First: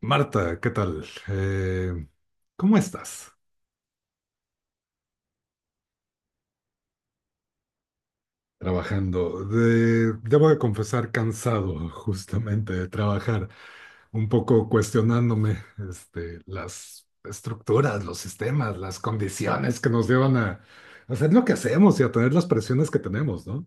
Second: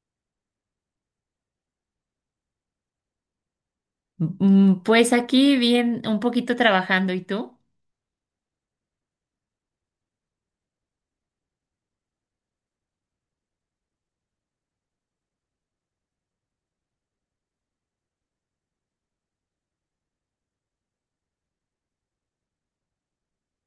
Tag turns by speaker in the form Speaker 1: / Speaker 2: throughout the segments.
Speaker 1: Marta, ¿qué tal? ¿Cómo estás?
Speaker 2: Pues aquí bien, un poquito trabajando, ¿y tú?
Speaker 1: Trabajando. Debo de confesar cansado justamente de trabajar, un poco cuestionándome este, las estructuras, los sistemas, las condiciones que nos llevan a hacer lo que hacemos y a tener las presiones que tenemos, ¿no?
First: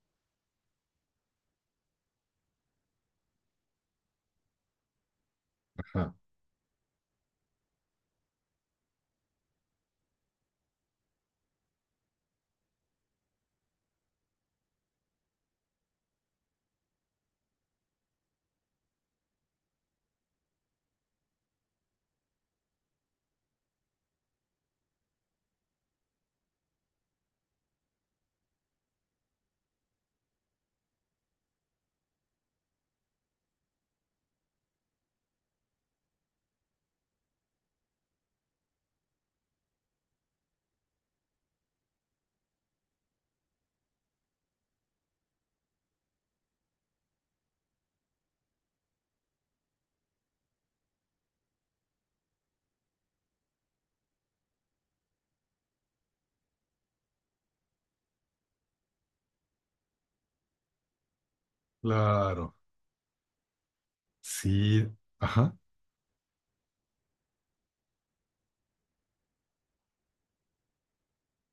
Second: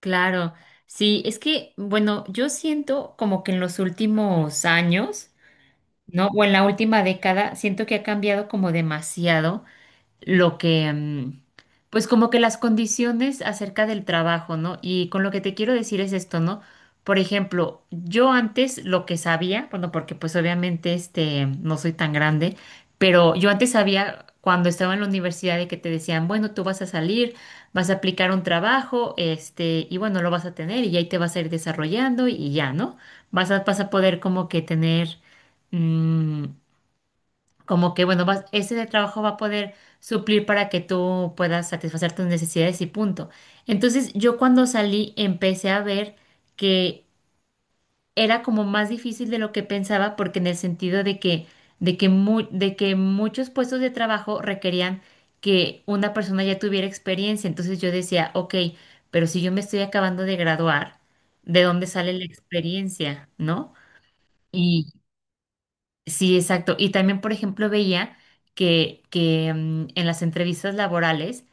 Speaker 2: Claro, sí, es que, bueno, yo siento como que en los últimos años,
Speaker 1: Ajá.
Speaker 2: ¿no? O en la última década, siento que ha cambiado como demasiado lo que, pues como que las condiciones acerca del trabajo, ¿no? Y con lo que te quiero decir es esto, ¿no? Por ejemplo, yo antes lo que sabía, bueno, porque pues obviamente este, no soy tan grande, pero yo antes sabía cuando estaba en la universidad de que te decían, bueno, tú vas a salir, vas a aplicar un trabajo, este, y bueno, lo vas a tener y ahí te vas a ir desarrollando y ya, ¿no? Vas a poder como que tener mm, como que, bueno, vas, ese de trabajo va a poder suplir para que tú puedas satisfacer tus necesidades y punto. Entonces, yo cuando salí empecé a ver que era como más difícil de lo que pensaba, porque en el sentido de que, de que muchos puestos de trabajo requerían que una persona ya tuviera experiencia. Entonces yo decía, ok, pero si yo me estoy acabando de graduar, ¿de dónde sale la
Speaker 1: Claro.
Speaker 2: experiencia, no?
Speaker 1: Sí. Ajá.
Speaker 2: Sí, exacto. Y también, por ejemplo, veía que en las entrevistas laborales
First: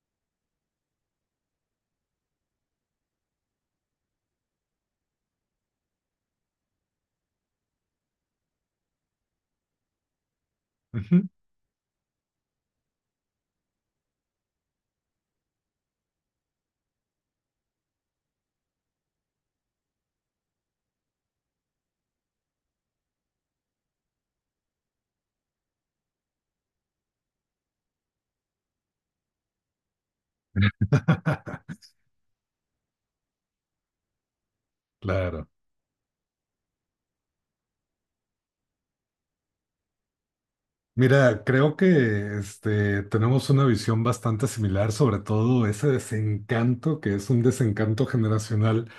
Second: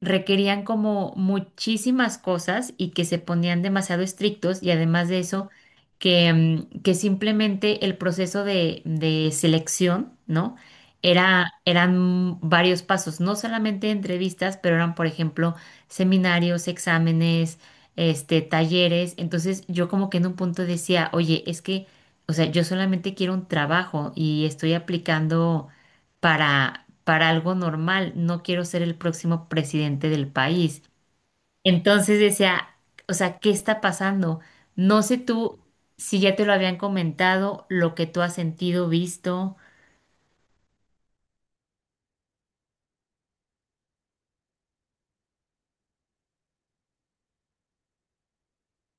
Speaker 2: requerían como muchísimas cosas y que se ponían demasiado estrictos y además de eso que que simplemente el proceso de selección, ¿no?
Speaker 1: Ujú.
Speaker 2: Eran varios pasos, no solamente entrevistas, pero eran, por ejemplo, seminarios, exámenes, este, talleres. Entonces yo como que en un punto decía, oye, es que, o sea, yo solamente quiero un trabajo y estoy aplicando para algo normal, no quiero ser el próximo presidente del país. Entonces decía, o sea, ¿qué está pasando? No sé
Speaker 1: Claro.
Speaker 2: tú si ya te lo habían comentado, lo que tú has sentido, visto.
Speaker 1: Mira, creo que este, tenemos una visión bastante similar, sobre todo ese desencanto, que es un desencanto generacional,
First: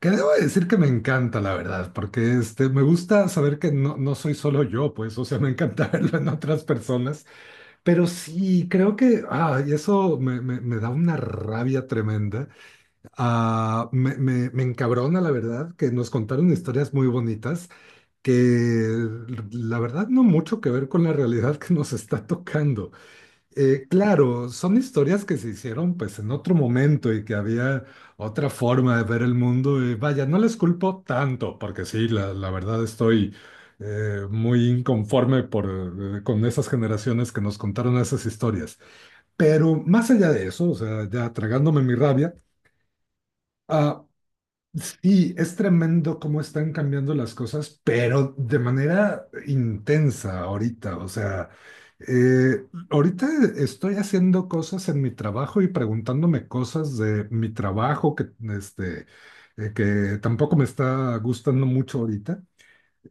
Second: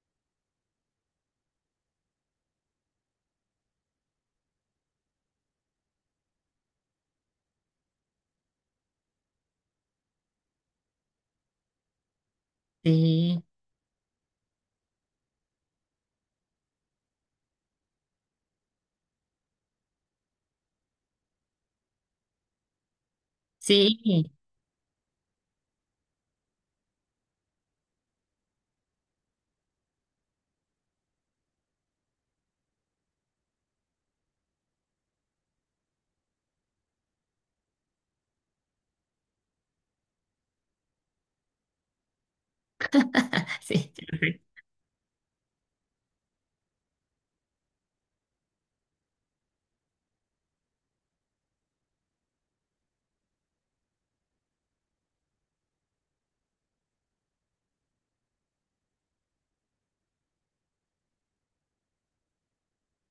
Speaker 1: que debo decir que me encanta, la verdad, porque este, me gusta saber que no, no soy solo yo, pues, o sea, me encanta verlo en otras personas, pero sí, creo que, y eso me da una rabia tremenda,
Speaker 2: Sí,
Speaker 1: me encabrona, la verdad, que nos contaron historias muy bonitas que la verdad no mucho que ver con la realidad que nos está tocando.
Speaker 2: sí,
Speaker 1: Claro, son historias que se hicieron pues en otro momento y que había otra forma de ver el mundo y vaya, no les culpo tanto porque sí, la verdad estoy muy inconforme con esas generaciones que nos contaron esas historias. Pero más allá de eso, o sea, ya tragándome mi rabia,
Speaker 2: sí,
Speaker 1: ah, sí, es tremendo cómo están cambiando las cosas, pero de manera intensa ahorita. O sea, eh, ahorita estoy haciendo cosas en mi trabajo y preguntándome cosas de mi trabajo que, este, que tampoco me está gustando mucho ahorita,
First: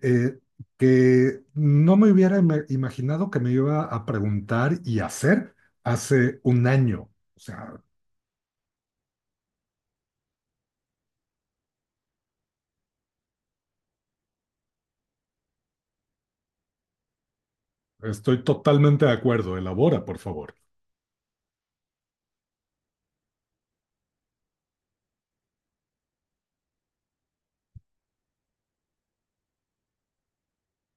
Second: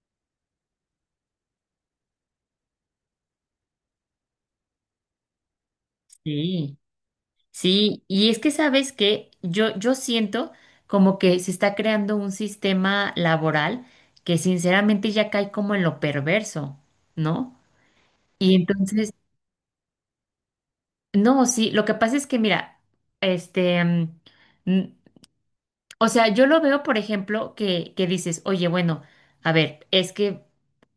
Speaker 1: eh, que no me hubiera imaginado que me iba a preguntar y hacer hace un
Speaker 2: sí,
Speaker 1: año. O sea,
Speaker 2: sí. Y es que sabes que yo siento como que se está creando un sistema laboral que sinceramente ya cae como en lo perverso, ¿no?
Speaker 1: estoy
Speaker 2: Y
Speaker 1: totalmente de
Speaker 2: entonces...
Speaker 1: acuerdo. Elabora, por favor.
Speaker 2: No, sí, lo que pasa es que, mira, este, mm, n- o sea, yo lo veo, por ejemplo, que dices, oye, bueno, a ver, es que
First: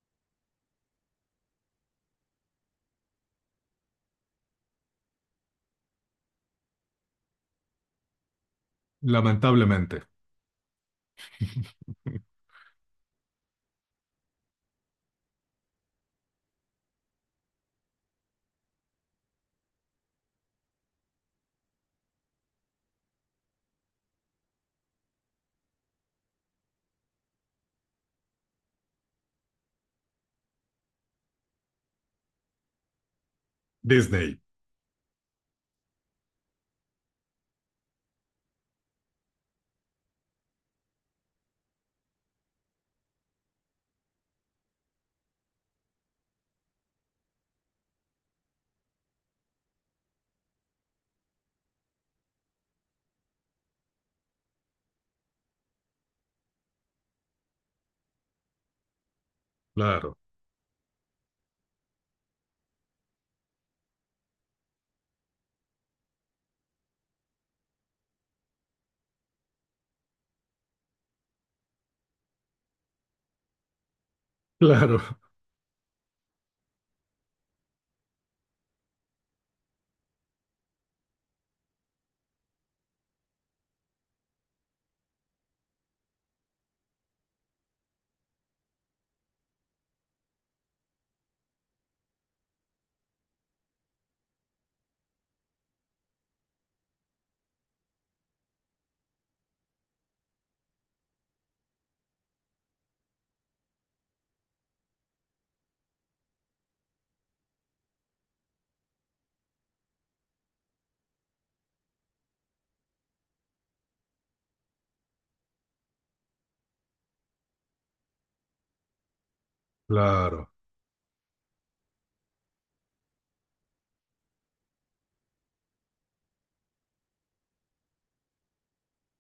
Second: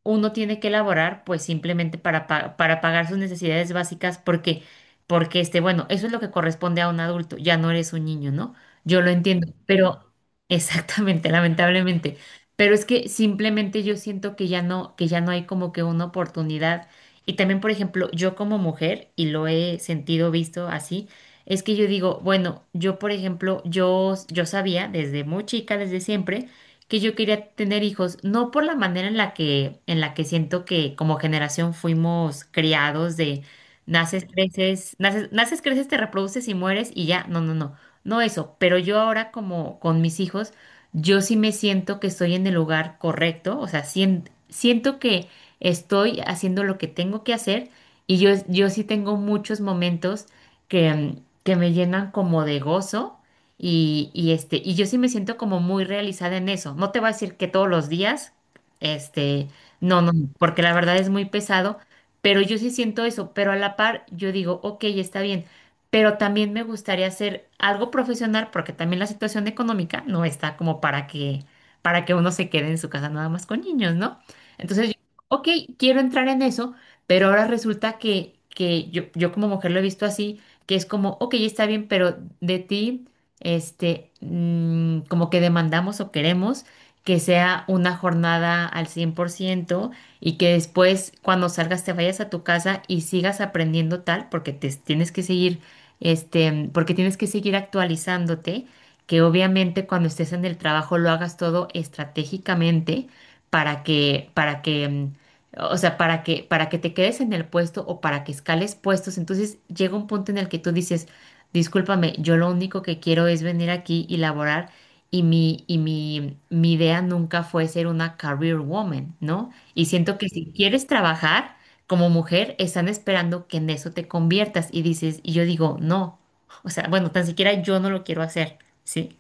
Speaker 2: uno tiene que elaborar, pues simplemente para pagar sus necesidades básicas, porque este, bueno, eso es lo que corresponde a un adulto, ya no eres un niño, ¿no? Yo lo entiendo,
Speaker 1: Lamentablemente.
Speaker 2: pero exactamente, lamentablemente. Pero es que simplemente yo siento que ya no hay como que una oportunidad. Y también, por ejemplo, yo como mujer, y lo he sentido, visto así, es que yo digo, bueno, yo por ejemplo, yo sabía desde muy chica, desde siempre, que yo quería tener hijos, no por la manera en la que siento que como generación fuimos criados de naces,
Speaker 1: Disney,
Speaker 2: creces, naces, naces, creces, te reproduces y mueres y ya, no, no, no, no eso, pero yo ahora como con mis hijos, yo sí me siento que estoy en el lugar correcto, o sea, siento que estoy haciendo lo que tengo que hacer y yo sí tengo muchos momentos que, que me llenan como de gozo y, este, y yo sí me siento como muy realizada en eso. No te voy a decir que todos los días, este, no, no,
Speaker 1: claro,
Speaker 2: no, porque la verdad es muy pesado, pero yo sí siento eso, pero a la par yo digo, ok, está bien, pero también me gustaría hacer algo profesional porque también la situación económica no está como para que uno se quede en su casa nada más con niños, ¿no? Entonces yo,
Speaker 1: claro,
Speaker 2: ok, quiero entrar en eso, pero ahora resulta que yo como mujer lo he visto así que es como, ok, está bien, pero de ti, como que demandamos o queremos que sea una jornada al 100% y que después cuando salgas te vayas a tu casa y sigas aprendiendo tal, porque te tienes que seguir, este, porque tienes que seguir actualizándote, que obviamente cuando estés en el trabajo lo hagas todo estratégicamente para que o sea, para que te quedes en el puesto o para que escales puestos, entonces llega un punto en el que tú dices, discúlpame, yo lo único que quiero es venir aquí y laborar y mi idea nunca fue ser una career woman, ¿no? Y siento que
Speaker 1: claro.
Speaker 2: si quieres trabajar como mujer, están esperando que en eso te conviertas y dices, y yo digo, no, o sea, bueno, tan siquiera yo no lo quiero hacer, ¿sí?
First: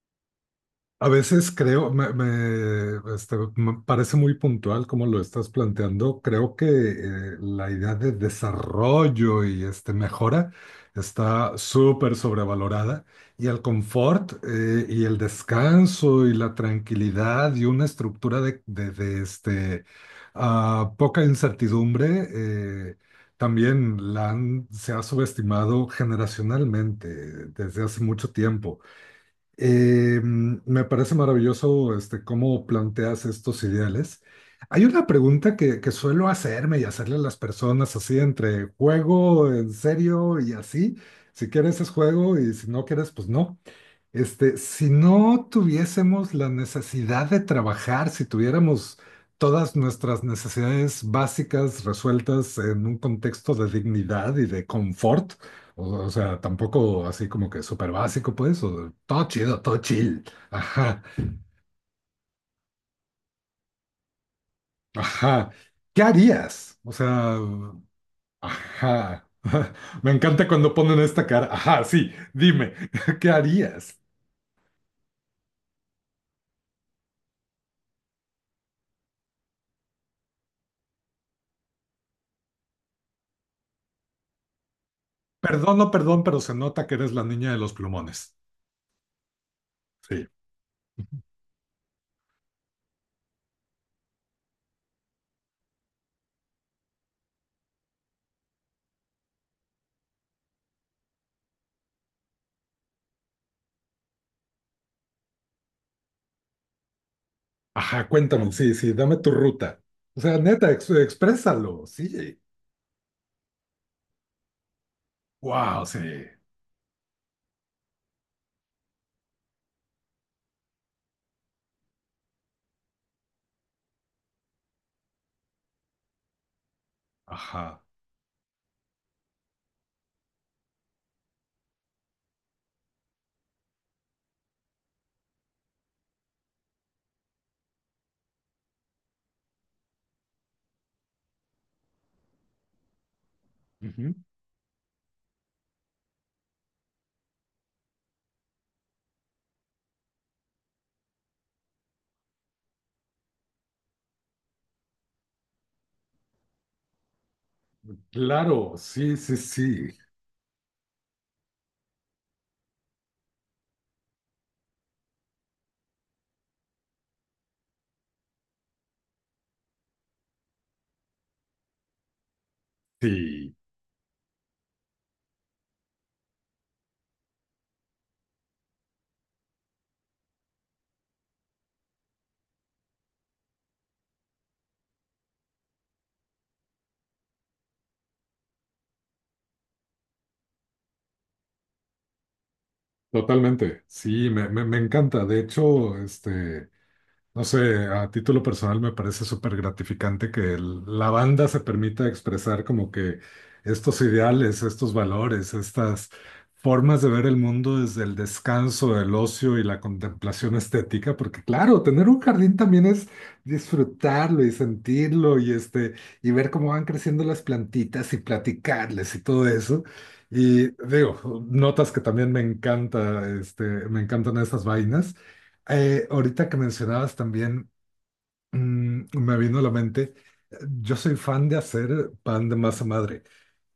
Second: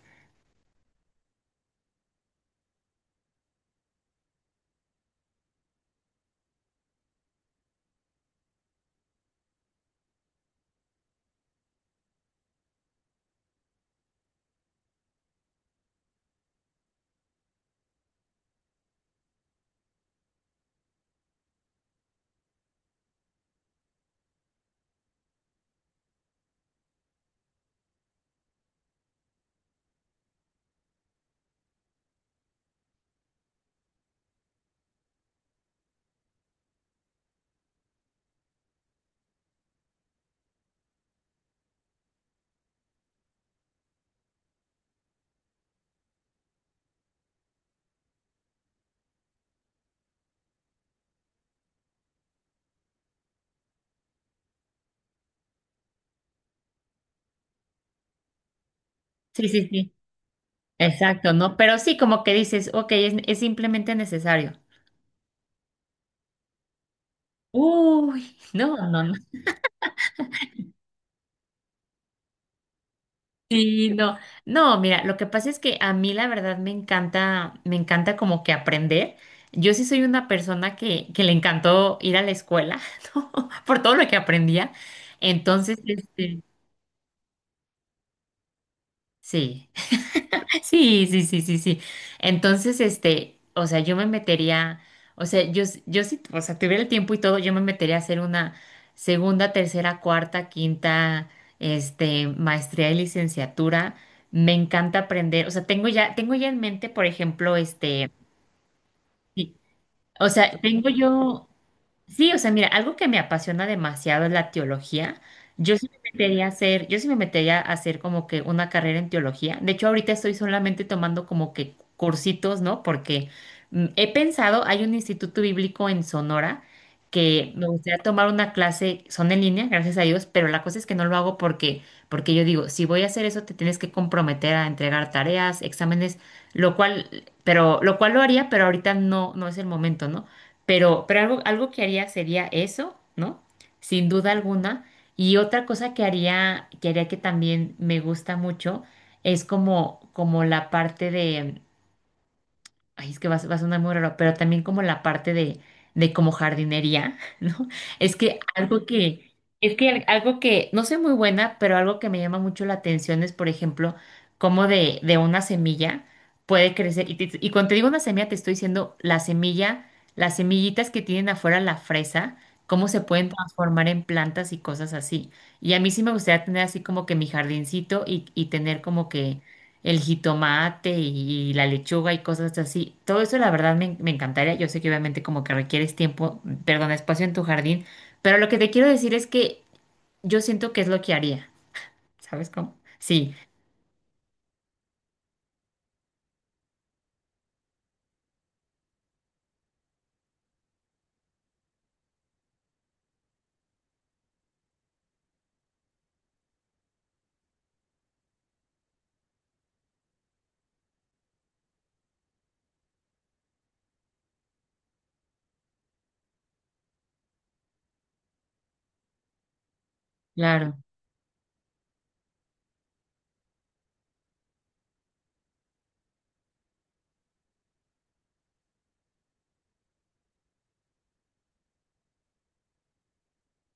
Speaker 1: A veces creo, este, me parece muy puntual como lo estás planteando. Creo que la idea de desarrollo y este, mejora está súper sobrevalorada y el confort y el descanso y la tranquilidad y una estructura de, este, poca incertidumbre también se ha subestimado generacionalmente desde hace mucho tiempo. Me parece maravilloso este, cómo planteas estos ideales. Hay una pregunta que suelo hacerme y hacerle a las personas así entre juego, en serio y así. Si quieres es juego y si no quieres, pues no. Este, si no tuviésemos la necesidad de trabajar, si tuviéramos todas nuestras necesidades básicas resueltas en un contexto de dignidad y de confort, o sea, tampoco así como que súper básico, pues, o todo
Speaker 2: Sí,
Speaker 1: chido,
Speaker 2: sí,
Speaker 1: todo
Speaker 2: sí.
Speaker 1: chill. Ajá,
Speaker 2: Exacto, ¿no? Pero sí, como que dices, ok, es simplemente necesario.
Speaker 1: ajá. ¿Qué harías? O sea,
Speaker 2: Uy, no, no, no.
Speaker 1: ajá. Me encanta cuando ponen esta cara. Ajá, sí, dime, ¿qué
Speaker 2: Sí,
Speaker 1: harías?
Speaker 2: no. No, mira, lo que pasa es que a mí la verdad me encanta como que aprender. Yo sí soy una persona que le encantó ir a la escuela, ¿no? Por todo lo que aprendía.
Speaker 1: Perdón,
Speaker 2: Entonces,
Speaker 1: no, perdón, pero
Speaker 2: este,
Speaker 1: se nota que eres la niña de los plumones.
Speaker 2: sí.
Speaker 1: Sí.
Speaker 2: Sí, sí, sí, sí, sí. Entonces, este, o sea, yo me metería, o sea, yo sí, o sea, tuviera el tiempo y todo, yo me metería a hacer una segunda, tercera, cuarta, quinta, este, maestría y licenciatura. Me encanta aprender, o sea, tengo ya en mente, por ejemplo,
Speaker 1: Ajá,
Speaker 2: este,
Speaker 1: cuéntame, sí, sí, dame tu
Speaker 2: sí,
Speaker 1: ruta. O
Speaker 2: o
Speaker 1: sea,
Speaker 2: sea,
Speaker 1: neta,
Speaker 2: tengo yo
Speaker 1: exprésalo,
Speaker 2: sí, o
Speaker 1: sí.
Speaker 2: sea, mira, algo que me apasiona demasiado es la teología. Yo
Speaker 1: Wow,
Speaker 2: sí me
Speaker 1: sí.
Speaker 2: metería a hacer, yo sí me metería a hacer como que una carrera en teología. De hecho, ahorita estoy solamente tomando como que cursitos, ¿no? Porque he pensado, hay un instituto bíblico en Sonora que me
Speaker 1: Ajá.
Speaker 2: gustaría tomar una clase, son en línea, gracias a Dios, pero la cosa es que no lo hago porque yo digo, si voy a hacer eso, te tienes que comprometer a entregar tareas, exámenes, lo cual, pero, lo cual lo haría, pero ahorita no, no es el momento, ¿no? Pero algo, algo que haría sería eso, ¿no? Sin
Speaker 1: Ujú.
Speaker 2: duda alguna. Y otra cosa que haría, que haría que también me gusta mucho, es como, como la parte de, ay, es que va, a va a sonar muy raro, pero también como la parte de como jardinería, ¿no? Es que
Speaker 1: Claro,
Speaker 2: algo
Speaker 1: sí,
Speaker 2: que,
Speaker 1: sí,
Speaker 2: es que
Speaker 1: sí.
Speaker 2: algo que, no soy muy buena, pero algo que me llama mucho la atención es, por ejemplo, cómo de una semilla puede crecer. Y, y cuando te digo una semilla, te estoy diciendo la semilla, las semillitas que tienen afuera la fresa, cómo se pueden
Speaker 1: Sí,
Speaker 2: transformar en plantas y cosas así. Y a mí sí me gustaría tener así como que mi jardincito y tener como que el jitomate y la lechuga y cosas así. Todo eso la verdad me, me encantaría. Yo sé que obviamente como que requieres tiempo, perdón, espacio en tu jardín, pero lo que te quiero decir es que yo siento que es lo que haría. ¿Sabes cómo? Sí,
Speaker 1: totalmente. Sí, me encanta. De hecho, este. No sé, a título personal me parece súper gratificante que la banda se permita expresar como que estos ideales, estos valores, estas formas de ver el mundo desde el descanso, el ocio y la contemplación estética, porque claro, tener un jardín también es disfrutarlo y sentirlo y este y ver cómo van creciendo las plantitas y platicarles y todo eso. Y
Speaker 2: claro.
Speaker 1: digo, notas que también me encanta, este, me encantan estas vainas. Ahorita que mencionabas también, me vino a la mente, yo soy fan de hacer pan de masa madre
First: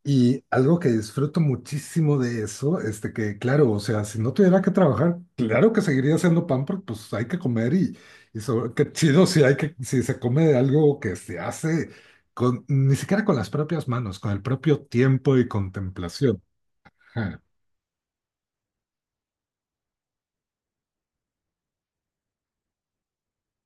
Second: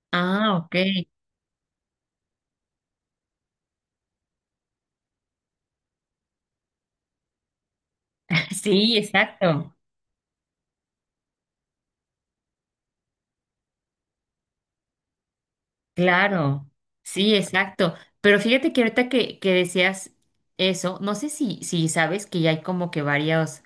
Speaker 1: y
Speaker 2: Ah, ok.
Speaker 1: algo que disfruto muchísimo de eso, este que claro, o sea, si no tuviera que trabajar, claro que seguiría haciendo pan porque pues hay que comer y, qué
Speaker 2: Sí,
Speaker 1: chido si hay que,
Speaker 2: exacto.
Speaker 1: si se come de algo que se hace con, ni siquiera con las propias manos, con el propio tiempo y contemplación.
Speaker 2: Claro, sí,
Speaker 1: Ja.
Speaker 2: exacto. Pero fíjate que ahorita que decías eso, no sé si, si sabes que ya hay como que varios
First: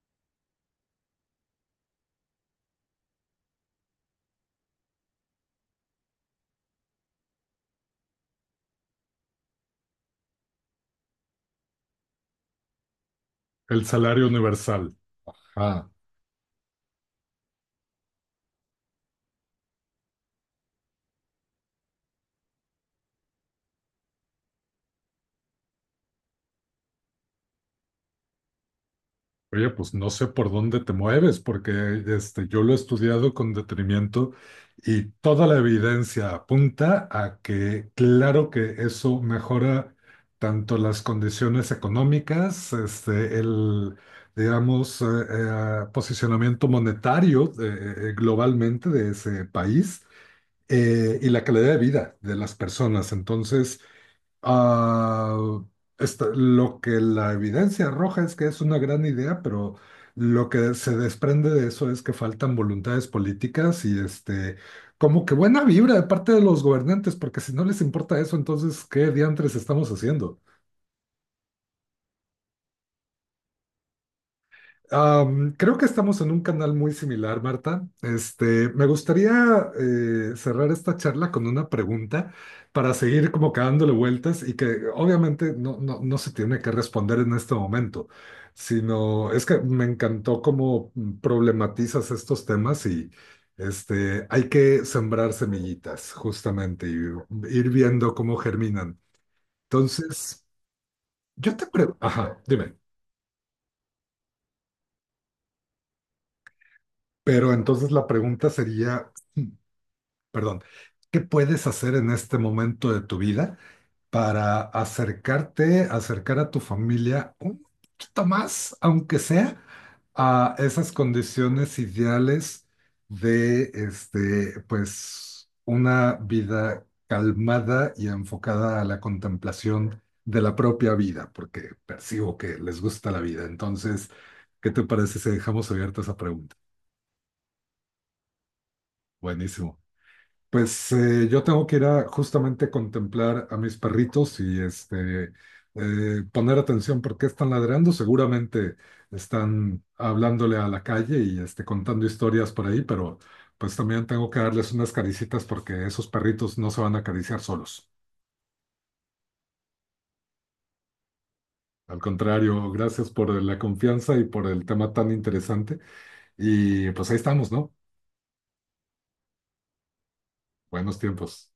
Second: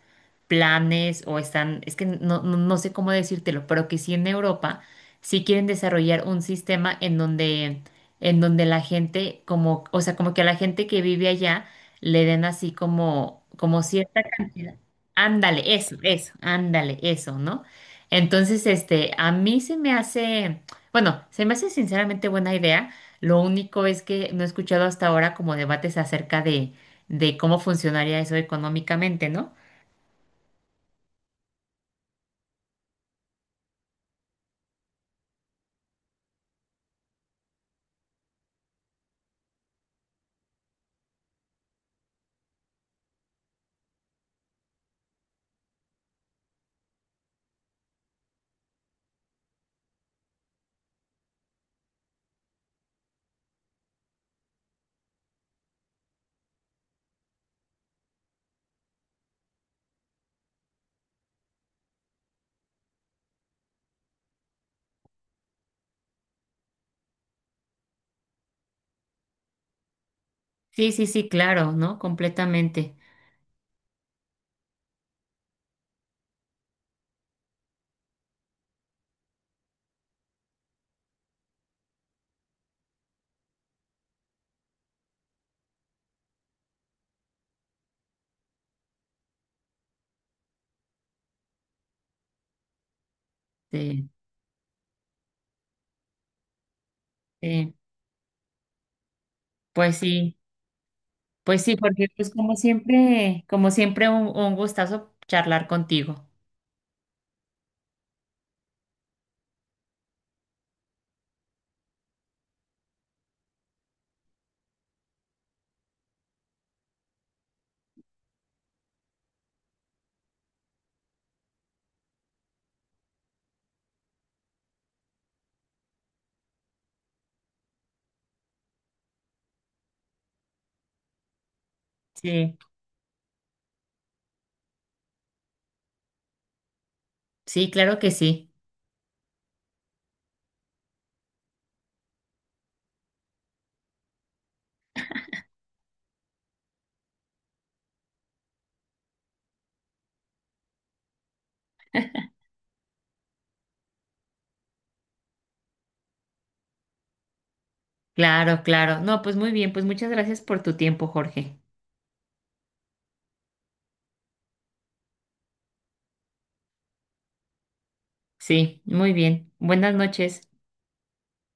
Speaker 2: planes o están, es que no, no, no sé cómo decírtelo, pero que sí en Europa sí quieren desarrollar un sistema en donde la gente como, o sea, como que a la gente que vive allá le den así como, como
Speaker 1: El
Speaker 2: cierta
Speaker 1: salario
Speaker 2: cantidad.
Speaker 1: universal.
Speaker 2: Ándale,
Speaker 1: Ah.
Speaker 2: eso, ándale, eso, ¿no? Entonces, este, a mí se me hace. Bueno, se me hace sinceramente buena idea. Lo único es que no he escuchado hasta ahora como debates acerca de cómo funcionaría eso económicamente, ¿no?
Speaker 1: Oye, pues no sé por dónde te mueves, porque este, yo lo he estudiado con detenimiento y toda la evidencia apunta a que claro que eso mejora tanto las condiciones económicas, este, el, digamos, posicionamiento monetario globalmente de ese país y la calidad de vida de las personas. Entonces, Ah, lo que la evidencia arroja es que es una gran idea, pero lo que se desprende de eso es que faltan voluntades políticas y este, como que buena vibra de parte de los gobernantes, porque si no les importa eso, entonces, ¿qué diantres estamos haciendo?
Speaker 2: Sí, sí, sí, claro, ¿no? Completamente.
Speaker 1: Creo que estamos en un canal muy similar, Marta. Este, me gustaría cerrar esta charla con una pregunta para seguir como que dándole vueltas y que obviamente no, no, no se tiene que responder en este momento, sino es que me encantó cómo problematizas estos temas y
Speaker 2: Sí,
Speaker 1: este, hay que sembrar semillitas justamente y ir
Speaker 2: sí.
Speaker 1: viendo cómo germinan.
Speaker 2: Pues sí,
Speaker 1: Entonces, yo
Speaker 2: pues
Speaker 1: te
Speaker 2: sí,
Speaker 1: pregunto,
Speaker 2: porque pues
Speaker 1: ajá, dime,
Speaker 2: como siempre un gustazo charlar contigo.
Speaker 1: pero entonces la pregunta sería, perdón, ¿qué puedes hacer en este momento de tu vida para acercarte, acercar a tu familia un poquito más, aunque sea, a esas condiciones ideales de, este, pues, una vida calmada y enfocada a la contemplación de la propia vida, porque percibo que
Speaker 2: Sí,
Speaker 1: les gusta la vida. Entonces, ¿qué te parece si dejamos abierta esa pregunta?
Speaker 2: sí, claro que sí.
Speaker 1: Buenísimo. Pues yo tengo que ir a justamente contemplar a mis perritos y este poner atención porque están ladrando. Seguramente están hablándole a la calle y este, contando historias por ahí, pero pues también tengo que darles unas caricitas porque esos perritos no se van a acariciar solos.
Speaker 2: Claro, claro. No, pues muy bien, pues muchas gracias por tu tiempo, Jorge.
Speaker 1: Al contrario, gracias por la confianza y por el tema tan interesante. Y pues ahí estamos, ¿no?
Speaker 2: Sí, muy bien. Buenas noches.
Speaker 1: Buenos tiempos.